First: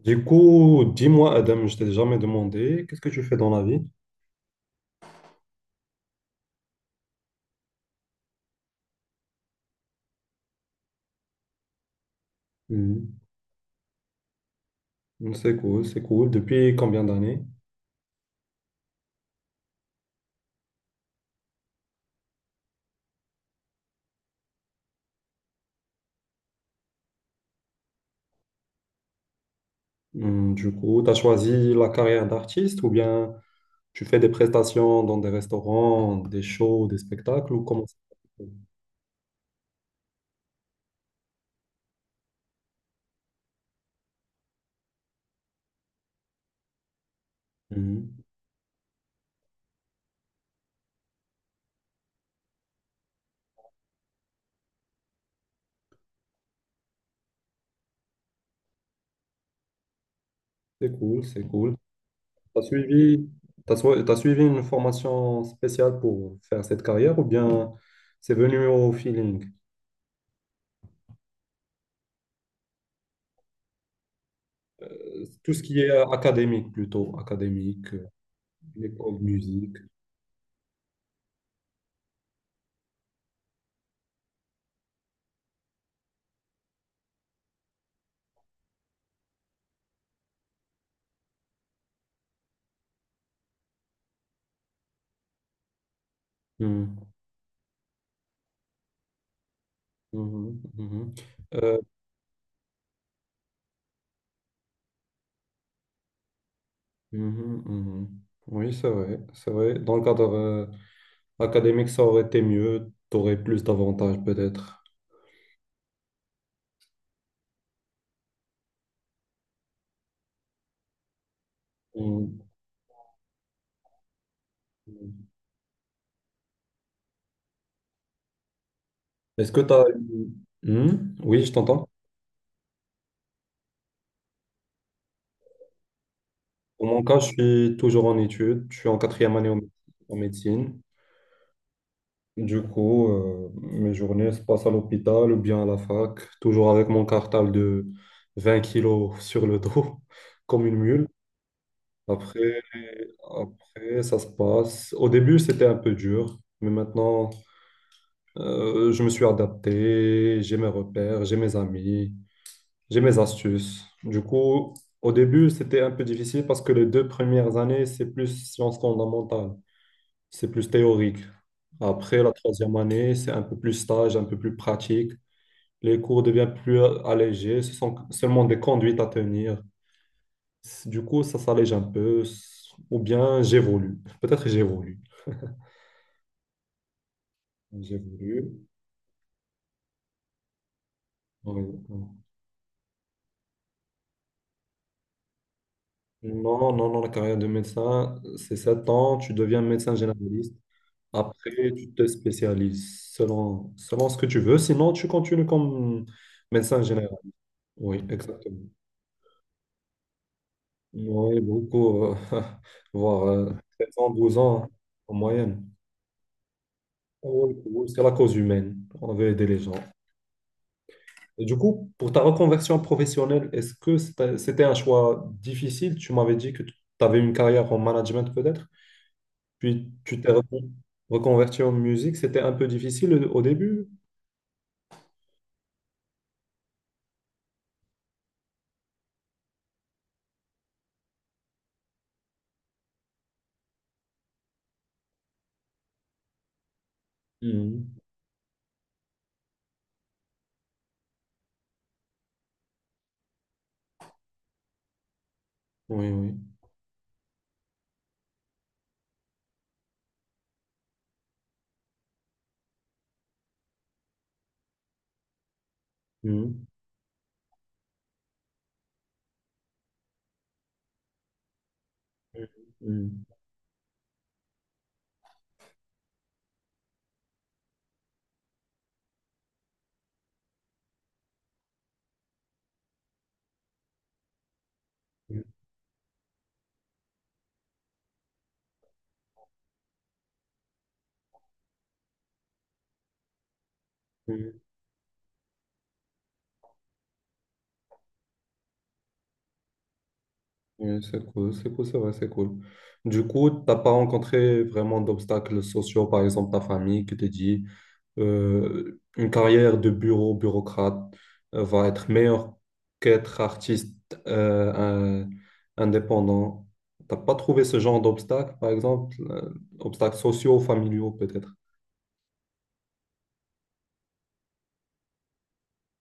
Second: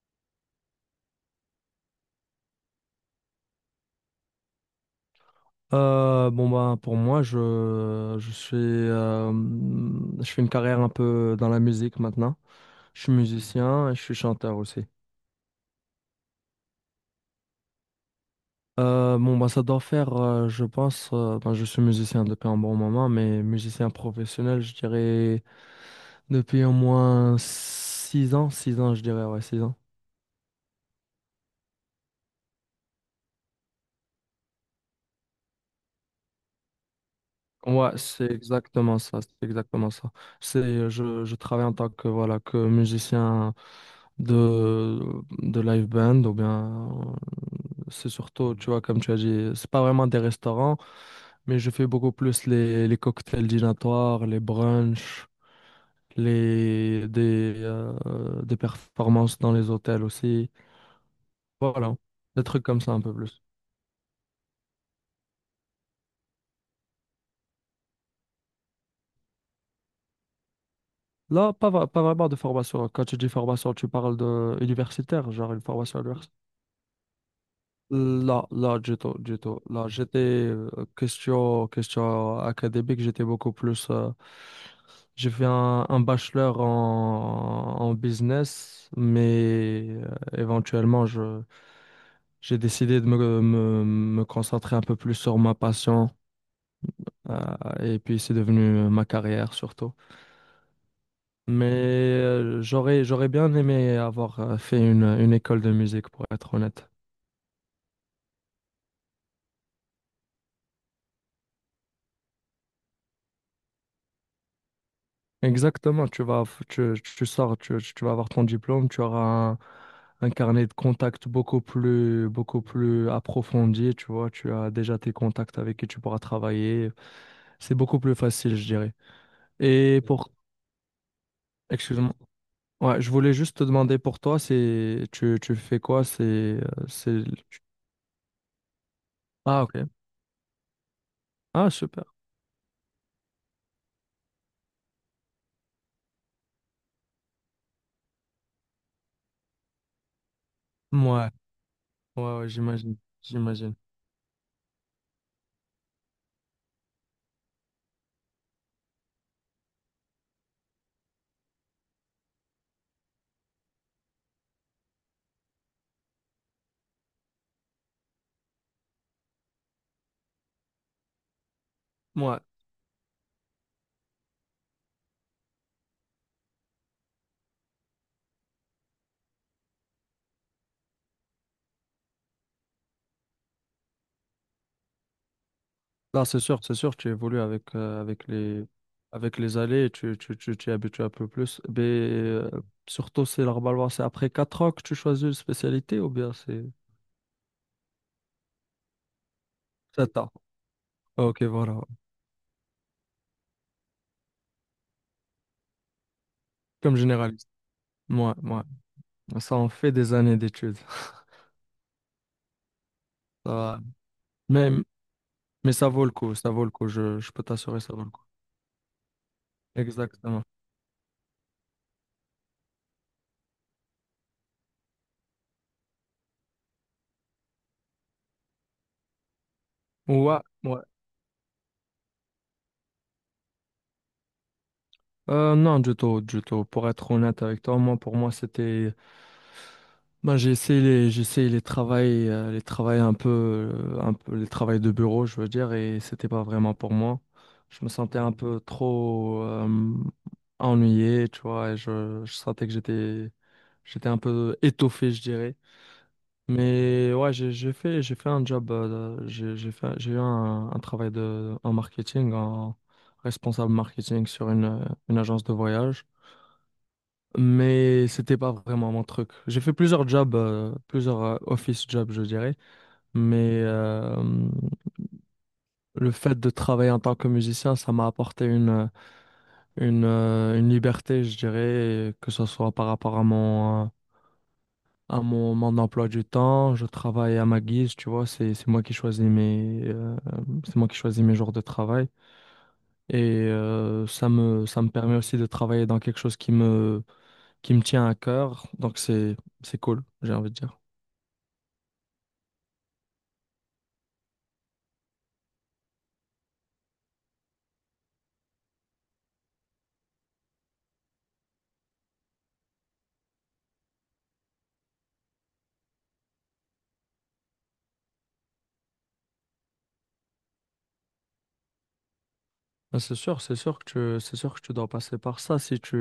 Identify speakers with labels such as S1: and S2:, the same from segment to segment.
S1: Du coup, dis-moi, Adam, je t'ai jamais demandé, qu'est-ce que tu fais dans la vie?
S2: Bon bah pour moi je suis je fais une carrière un peu dans la musique maintenant. Je suis
S1: Mhm.
S2: musicien et je suis chanteur aussi.
S1: C'est cool, c'est cool. Depuis combien d'années?
S2: Bon bah ça doit faire je pense ben, je suis musicien depuis un bon moment mais musicien professionnel je dirais depuis au moins 6 ans je dirais ouais 6 ans.
S1: Mhm, Du coup, tu as choisi la carrière d'artiste ou bien tu fais des prestations dans des restaurants, des shows, des spectacles ou comment
S2: Ouais,
S1: ça
S2: c'est
S1: se passe?
S2: exactement ça, c'est exactement ça. Je travaille en tant que, voilà, que musicien de, de live band, ou bien, c'est
S1: Mhm.
S2: surtout, tu vois, comme tu as dit, c'est pas vraiment des restaurants, mais je fais beaucoup plus les cocktails dînatoires, les brunchs, des performances dans les hôtels aussi.
S1: C'est cool, c'est cool.
S2: Voilà, des
S1: Tu as
S2: trucs comme ça un peu
S1: suivi,
S2: plus.
S1: t'as suivi une formation spéciale pour faire cette carrière ou bien c'est venu au feeling?
S2: Là, pas, vra- Pas vraiment de formation. Quand tu dis formation, tu parles de universitaire,
S1: Tout
S2: genre une
S1: ce qui est
S2: formation universitaire.
S1: académique plutôt, académique,
S2: Là, là, du tout,
S1: école,
S2: du tout.
S1: musique.
S2: Là, j'étais question, question académique, j'étais beaucoup plus. J'ai fait un bachelor en business, mais éventuellement, je, j'ai décidé de me concentrer un peu plus sur ma passion, euh, et puis c'est devenu ma carrière surtout.
S1: Mhm, mhm.
S2: Mais
S1: Euh,
S2: j'aurais bien aimé avoir fait une école de musique, pour être honnête.
S1: mhm, mhm. Oui, c'est vrai, c'est vrai. Dans le cadre académique, ça aurait été mieux, tu aurais plus d'avantages peut-être.
S2: Exactement, tu sors, tu vas avoir ton diplôme, tu auras un, un carnet de contacts
S1: Mhm.
S2: beaucoup plus approfondi, tu vois, tu as déjà tes contacts avec qui tu pourras travailler. C'est beaucoup plus facile, je dirais.
S1: Est-ce que tu as...
S2: Et pour,
S1: Oui, je t'entends.
S2: excuse-moi, ouais, je voulais juste te demander pour toi, tu fais quoi?
S1: Pour mon cas,
S2: C'est,
S1: je suis toujours en études, je suis en quatrième année en
S2: ah, ok.
S1: en médecine.
S2: Ah, super.
S1: Du coup, mes journées se passent à l'hôpital ou bien à la fac, toujours avec mon cartable de 20 kilos sur le dos, comme une
S2: Ouais,
S1: mule.
S2: ouais, ouais,
S1: Après,
S2: j'imagine, j'imagine.
S1: Après, ça se passe. Au début, c'était un peu dur, mais maintenant, je me suis adapté, j'ai mes repères, j'ai mes amis, j'ai mes astuces. Du coup, au début, c'était un peu difficile parce que les deux premières années, c'est plus sciences fondamentales, c'est plus théorique. Après, la
S2: Ouais.
S1: troisième année, c'est un peu plus stage, un peu plus pratique. Les cours deviennent plus allégés, ce sont seulement des conduites à tenir. Du coup, ça s'allège un peu, ou bien j'évolue. Peut-être j'évolue.
S2: Non, c'est sûr, tu évolues avec,
S1: J'ai voulu.
S2: avec les allées et tu t'y habitues un peu plus.
S1: Oui.
S2: Mais surtout, c'est normalement, c'est après 4 ans que tu choisis une spécialité ou bien
S1: Non,
S2: c'est
S1: non, non, la carrière de médecin, c'est 7 ans, tu deviens médecin
S2: 7 ans.
S1: généraliste.
S2: Ok,
S1: Après,
S2: voilà.
S1: tu te spécialises selon ce que tu veux. Sinon, tu continues comme médecin
S2: Comme
S1: général.
S2: généraliste.
S1: Oui,
S2: Moi,
S1: exactement.
S2: ça en fait des années d'études.
S1: Oui, beaucoup, voire
S2: Ça va.
S1: 7 ans, 12 ans hein,
S2: Mais,
S1: en moyenne.
S2: mais ça vaut le coup, ça vaut le coup, je peux
S1: Oui,
S2: t'assurer,
S1: oui,
S2: ça
S1: c'est
S2: vaut le
S1: la
S2: coup.
S1: cause humaine. On veut aider les gens.
S2: Exactement.
S1: Et du coup, pour ta reconversion professionnelle, est-ce que c'était un choix difficile? Tu m'avais dit que tu avais une carrière en management peut-être? Puis tu t'es
S2: Ouais, ouais.
S1: reconverti en musique, c'était un peu difficile au début.
S2: Non, du tout, du tout. Pour être honnête avec toi, moi, pour moi, c'était bah, j'ai essayé les travails, les travails de bureau, je veux dire, et c'était pas vraiment pour moi. Je me
S1: Mhm.
S2: sentais un peu trop ennuyé, tu vois, et je sentais que j'étais un peu étoffé, je dirais.
S1: Oui, oui.
S2: Mais ouais, j'ai fait un job, j'ai eu un travail de, en marketing, en responsable marketing sur une agence de voyage
S1: Mhm.
S2: mais c'était pas vraiment mon truc. J'ai fait plusieurs jobs, plusieurs office jobs, je dirais,
S1: Mhm.
S2: mais le fait de travailler en tant que musicien, ça m'a apporté une liberté, je dirais, que ce soit par rapport à
S1: Mhm.
S2: mon emploi du temps. Je travaille à ma guise, tu vois, c'est moi qui choisis c'est moi qui choisis mes jours de travail. Et
S1: Mhm.
S2: ça me permet aussi de travailler dans quelque chose qui me tient à cœur, donc c'est cool, j'ai envie de dire.
S1: Oui, c'est cool, c'est cool, c'est vrai, c'est cool. Du coup, t'as pas rencontré vraiment d'obstacles sociaux, par exemple ta famille qui te dit une carrière de bureau, bureaucrate va être meilleure qu'être artiste euh, un- indépendant. T'as pas trouvé ce genre d'obstacles, par exemple, obstacles sociaux, familiaux peut-être?
S2: Ah, c'est sûr, c'est sûr que tu dois passer par ça si tu,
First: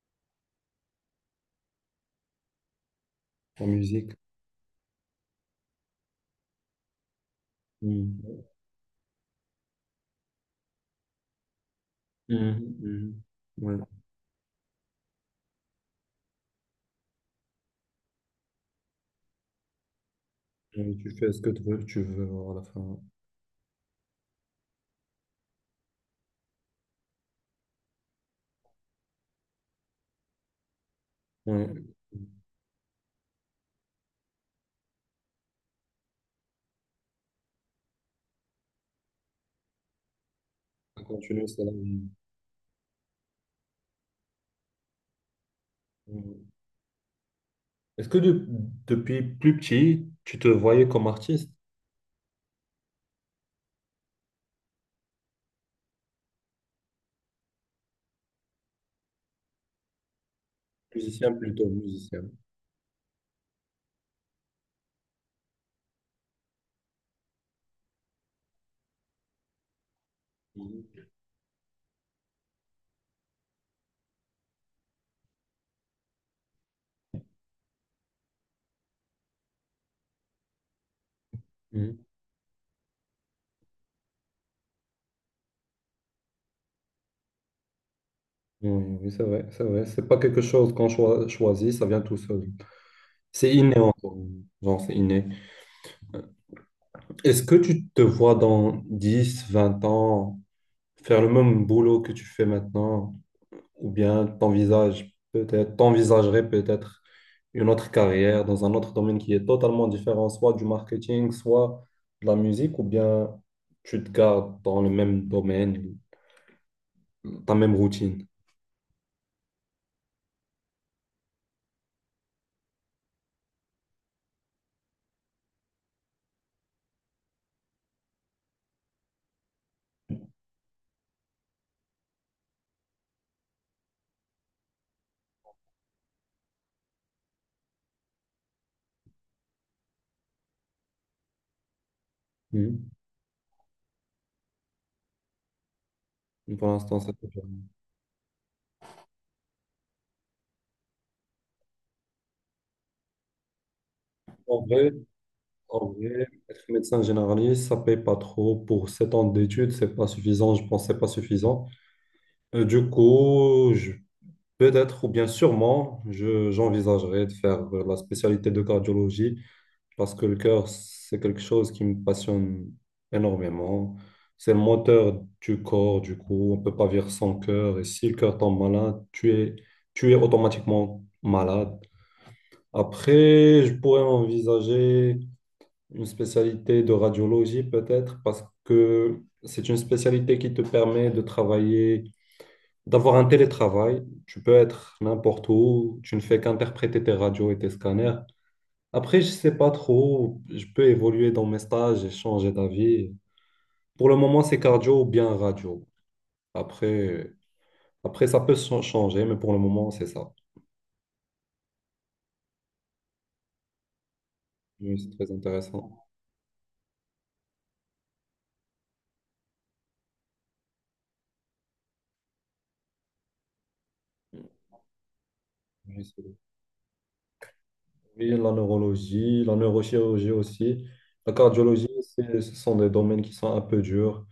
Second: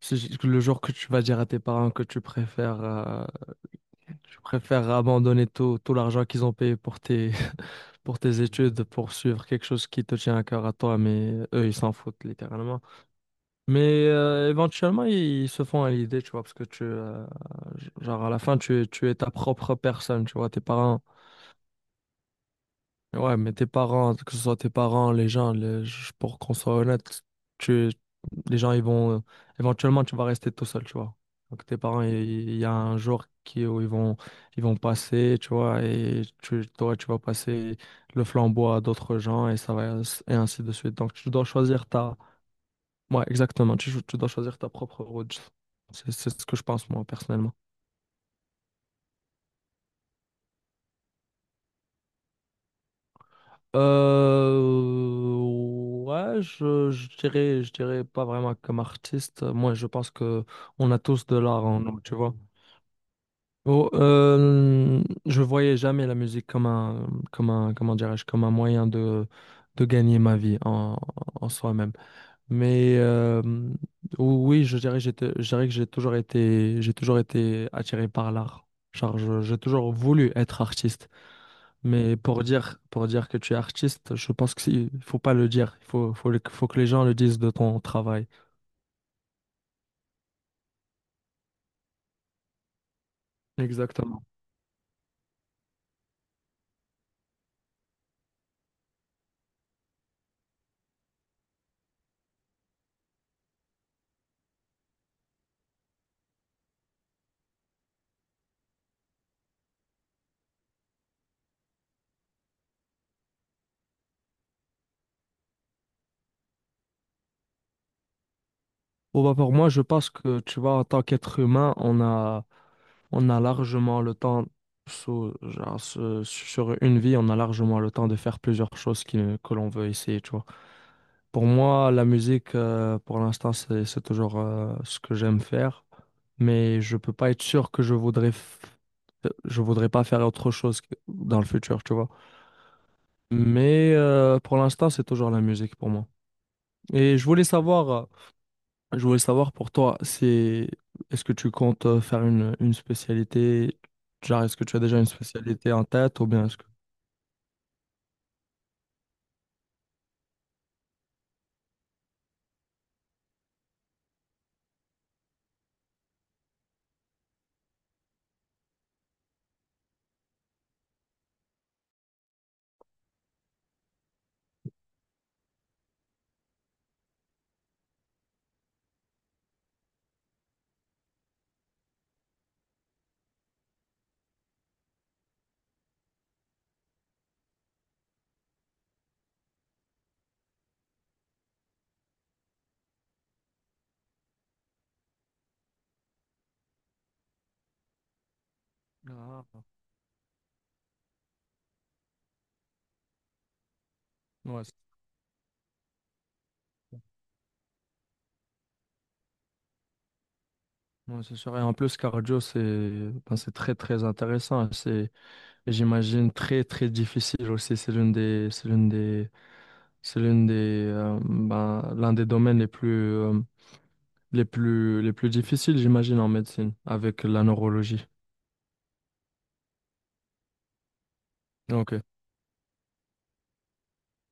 S2: si j- le jour que tu vas dire à tes parents que
S1: En musique.
S2: tu préfères abandonner tout, tout l'argent qu'ils ont payé pour tes, pour tes
S1: Mhm.
S2: études, pour suivre quelque chose qui te tient à cœur à toi, mais eux, ils s'en foutent
S1: Mhm.
S2: littéralement.
S1: Mhm. Ouais.
S2: Mais éventuellement, ils se font à l'idée, tu vois, parce que genre à la fin, tu es ta propre personne, tu vois, tes
S1: Et
S2: parents.
S1: tu fais ce que tu veux à la fin.
S2: Ouais, mais tes parents, que ce soit tes parents, les gens, les- je- pour qu'on soit honnête, tu, les gens, ils vont, éventuellement, tu vas rester tout seul, tu vois. Donc, tes
S1: Ouais.
S2: parents, il y a un jour qui, où ils vont passer, tu vois, et toi, tu vas passer le flambeau à d'autres gens, et ça va, et ainsi de suite.
S1: À
S2: Donc, tu dois
S1: continuer, c'est la
S2: choisir
S1: vie.
S2: ta, ouais, exactement, tu dois choisir ta propre route. C'est
S1: Ouais.
S2: ce que je pense, moi, personnellement.
S1: Est-ce que depuis plus petit, tu te voyais comme artiste?
S2: Euh, ouais, je dirais pas vraiment comme artiste. Moi, je pense que on a tous
S1: Musicien
S2: de l'art
S1: plutôt,
S2: en nous, tu
S1: musicien.
S2: vois. Oh, je voyais jamais la musique comme un, comment dirais-je, comme un moyen de gagner ma vie
S1: Mhm.
S2: en soi-même. Mais oui, je dirais, j'étais, je dirais que j'ai toujours été attiré par l'art. J'ai toujours voulu être artiste.
S1: Mhm.
S2: Mais pour dire que tu es artiste, je pense qu'il faut pas le dire. Il faut, faut, le- Faut que les gens le disent de ton travail.
S1: Oui, oui, c'est vrai, c'est vrai. C'est pas quelque chose qu'on choisit, ça vient tout seul. C'est inné encore.
S2: Exactement.
S1: Genre, c'est inné. Est-ce que tu te vois dans 10, 20 ans faire le même boulot que tu fais maintenant? Ou bien t'envisages peut-être, t'envisagerais peut-être une autre carrière dans un autre domaine qui est totalement différent, soit du marketing, soit de la musique, ou bien tu te gardes dans le même domaine, ta même routine.
S2: Bon, bah, pour moi, je pense que, tu vois, en tant qu'être humain, on a largement le temps, sur une vie, on a largement le temps de faire plusieurs choses qui, que l'on veut essayer, tu vois. Pour moi, la musique, pour l'instant, c'est toujours, ce que j'aime faire. Mais je peux pas être sûr que je voudrais, f- je voudrais pas faire autre chose que- dans le futur, tu vois.
S1: Mhm.
S2: Mais pour l'instant, c'est toujours la musique pour moi.
S1: Pour l'instant, ça
S2: Et je
S1: te
S2: voulais
S1: permet.
S2: savoir, pour toi, c'est est-ce que tu comptes faire une spécialité, genre est-ce
S1: En
S2: que tu as
S1: vrai,
S2: déjà une spécialité en
S1: en
S2: tête
S1: vrai,
S2: ou bien est-ce
S1: être
S2: que...
S1: médecin généraliste, ça paye pas trop. Pour 7 ans d'études, c'est pas suffisant. Je pense que c'est pas suffisant. Du coup, peut-être ou bien sûrement, j'envisagerais de faire la spécialité de cardiologie parce que le cœur, c'est quelque chose qui me passionne énormément. C'est le moteur du corps, du coup, on ne peut pas vivre sans cœur. Et si le cœur tombe malade, tu es automatiquement malade. Après, je pourrais envisager une spécialité de radiologie peut-être, parce que c'est une spécialité qui te permet de travailler, d'avoir un télétravail. Tu peux être n'importe où, tu ne fais qu'interpréter tes radios et tes scanners. Après, je
S2: Ah,
S1: sais pas trop, je peux évoluer dans mes stages et changer d'avis. Pour le moment, c'est
S2: ouais, c'est
S1: cardio ou bien radio. Après, ça peut changer, mais pour le moment, c'est ça.
S2: ouais, c'est sûr. Et en plus, cardio, c'est ben, c'est très très intéressant.
S1: Oui, c'est très intéressant.
S2: J'imagine, très très difficile aussi. C'est l'une des, c'est l'une des, c'est l'une des, ben, L'un des domaines les plus difficiles,
S1: Oui,
S2: j'imagine, en médecine, avec la neurologie.
S1: oui, la neurologie, la neurochirurgie aussi. La cardiologie,
S2: Ok,
S1: ce sont des domaines qui sont un peu durs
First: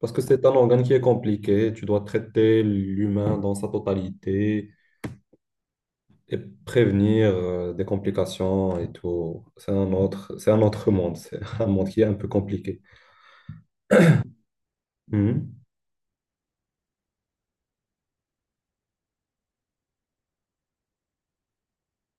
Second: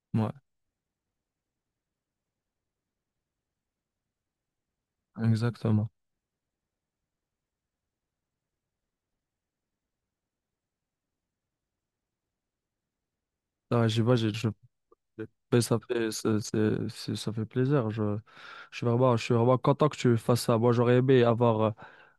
S1: parce que
S2: ouais,
S1: c'est un organe qui est compliqué. Tu dois traiter l'humain dans sa totalité.
S2: exactement.
S1: Et prévenir des complications et tout. C'est un autre monde, c'est un monde qui est un peu compliqué.
S2: Ah, j'y vais, j'ai- je, ben,
S1: Mhm.
S2: ça fait, c'est- Ça fait plaisir. Je suis vraiment content que tu fasses ça. Moi, j'aurais aimé avoir,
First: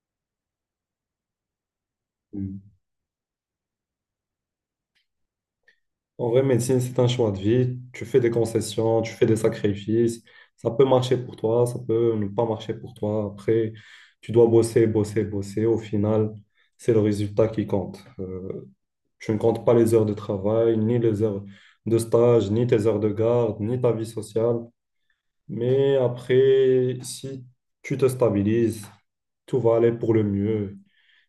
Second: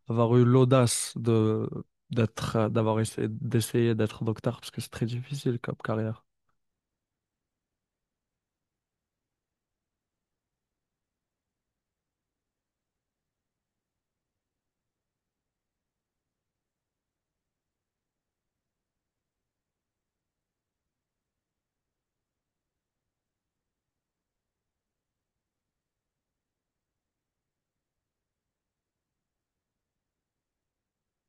S2: avoir eu l'audace de,
S1: Mhm.
S2: d'essayer d'être docteur parce que c'est très difficile comme carrière.
S1: En vrai, médecine, c'est un choix de vie. Tu fais des concessions, tu fais des sacrifices. Ça peut marcher pour toi, ça peut ne pas marcher pour toi. Après, tu dois bosser, bosser, bosser. Au final, c'est le résultat qui compte. Tu ne comptes pas les heures de travail, ni les heures de stage, ni tes heures de garde, ni ta vie sociale. Mais après, si tu te stabilises, tout va aller pour le mieux.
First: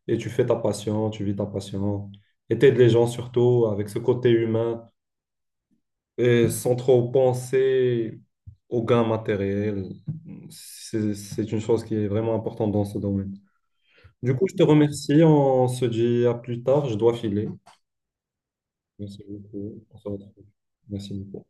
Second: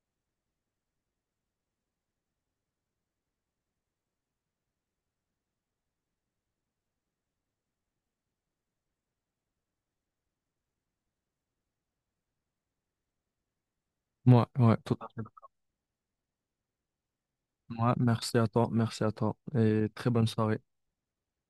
S1: Et tu fais ta passion, tu vis ta passion. Et t'aides les gens surtout avec ce côté humain et sans trop penser aux gains matériels. C'est une chose qui est vraiment importante dans ce domaine. Du
S2: Ouais,
S1: coup, je te
S2: ouais, tout à
S1: remercie.
S2: fait.
S1: On se dit à plus tard. Je dois filer.
S2: Ouais, merci à
S1: Merci
S2: toi
S1: beaucoup.
S2: et
S1: On se
S2: très bonne
S1: retrouve.
S2: soirée.
S1: Merci beaucoup.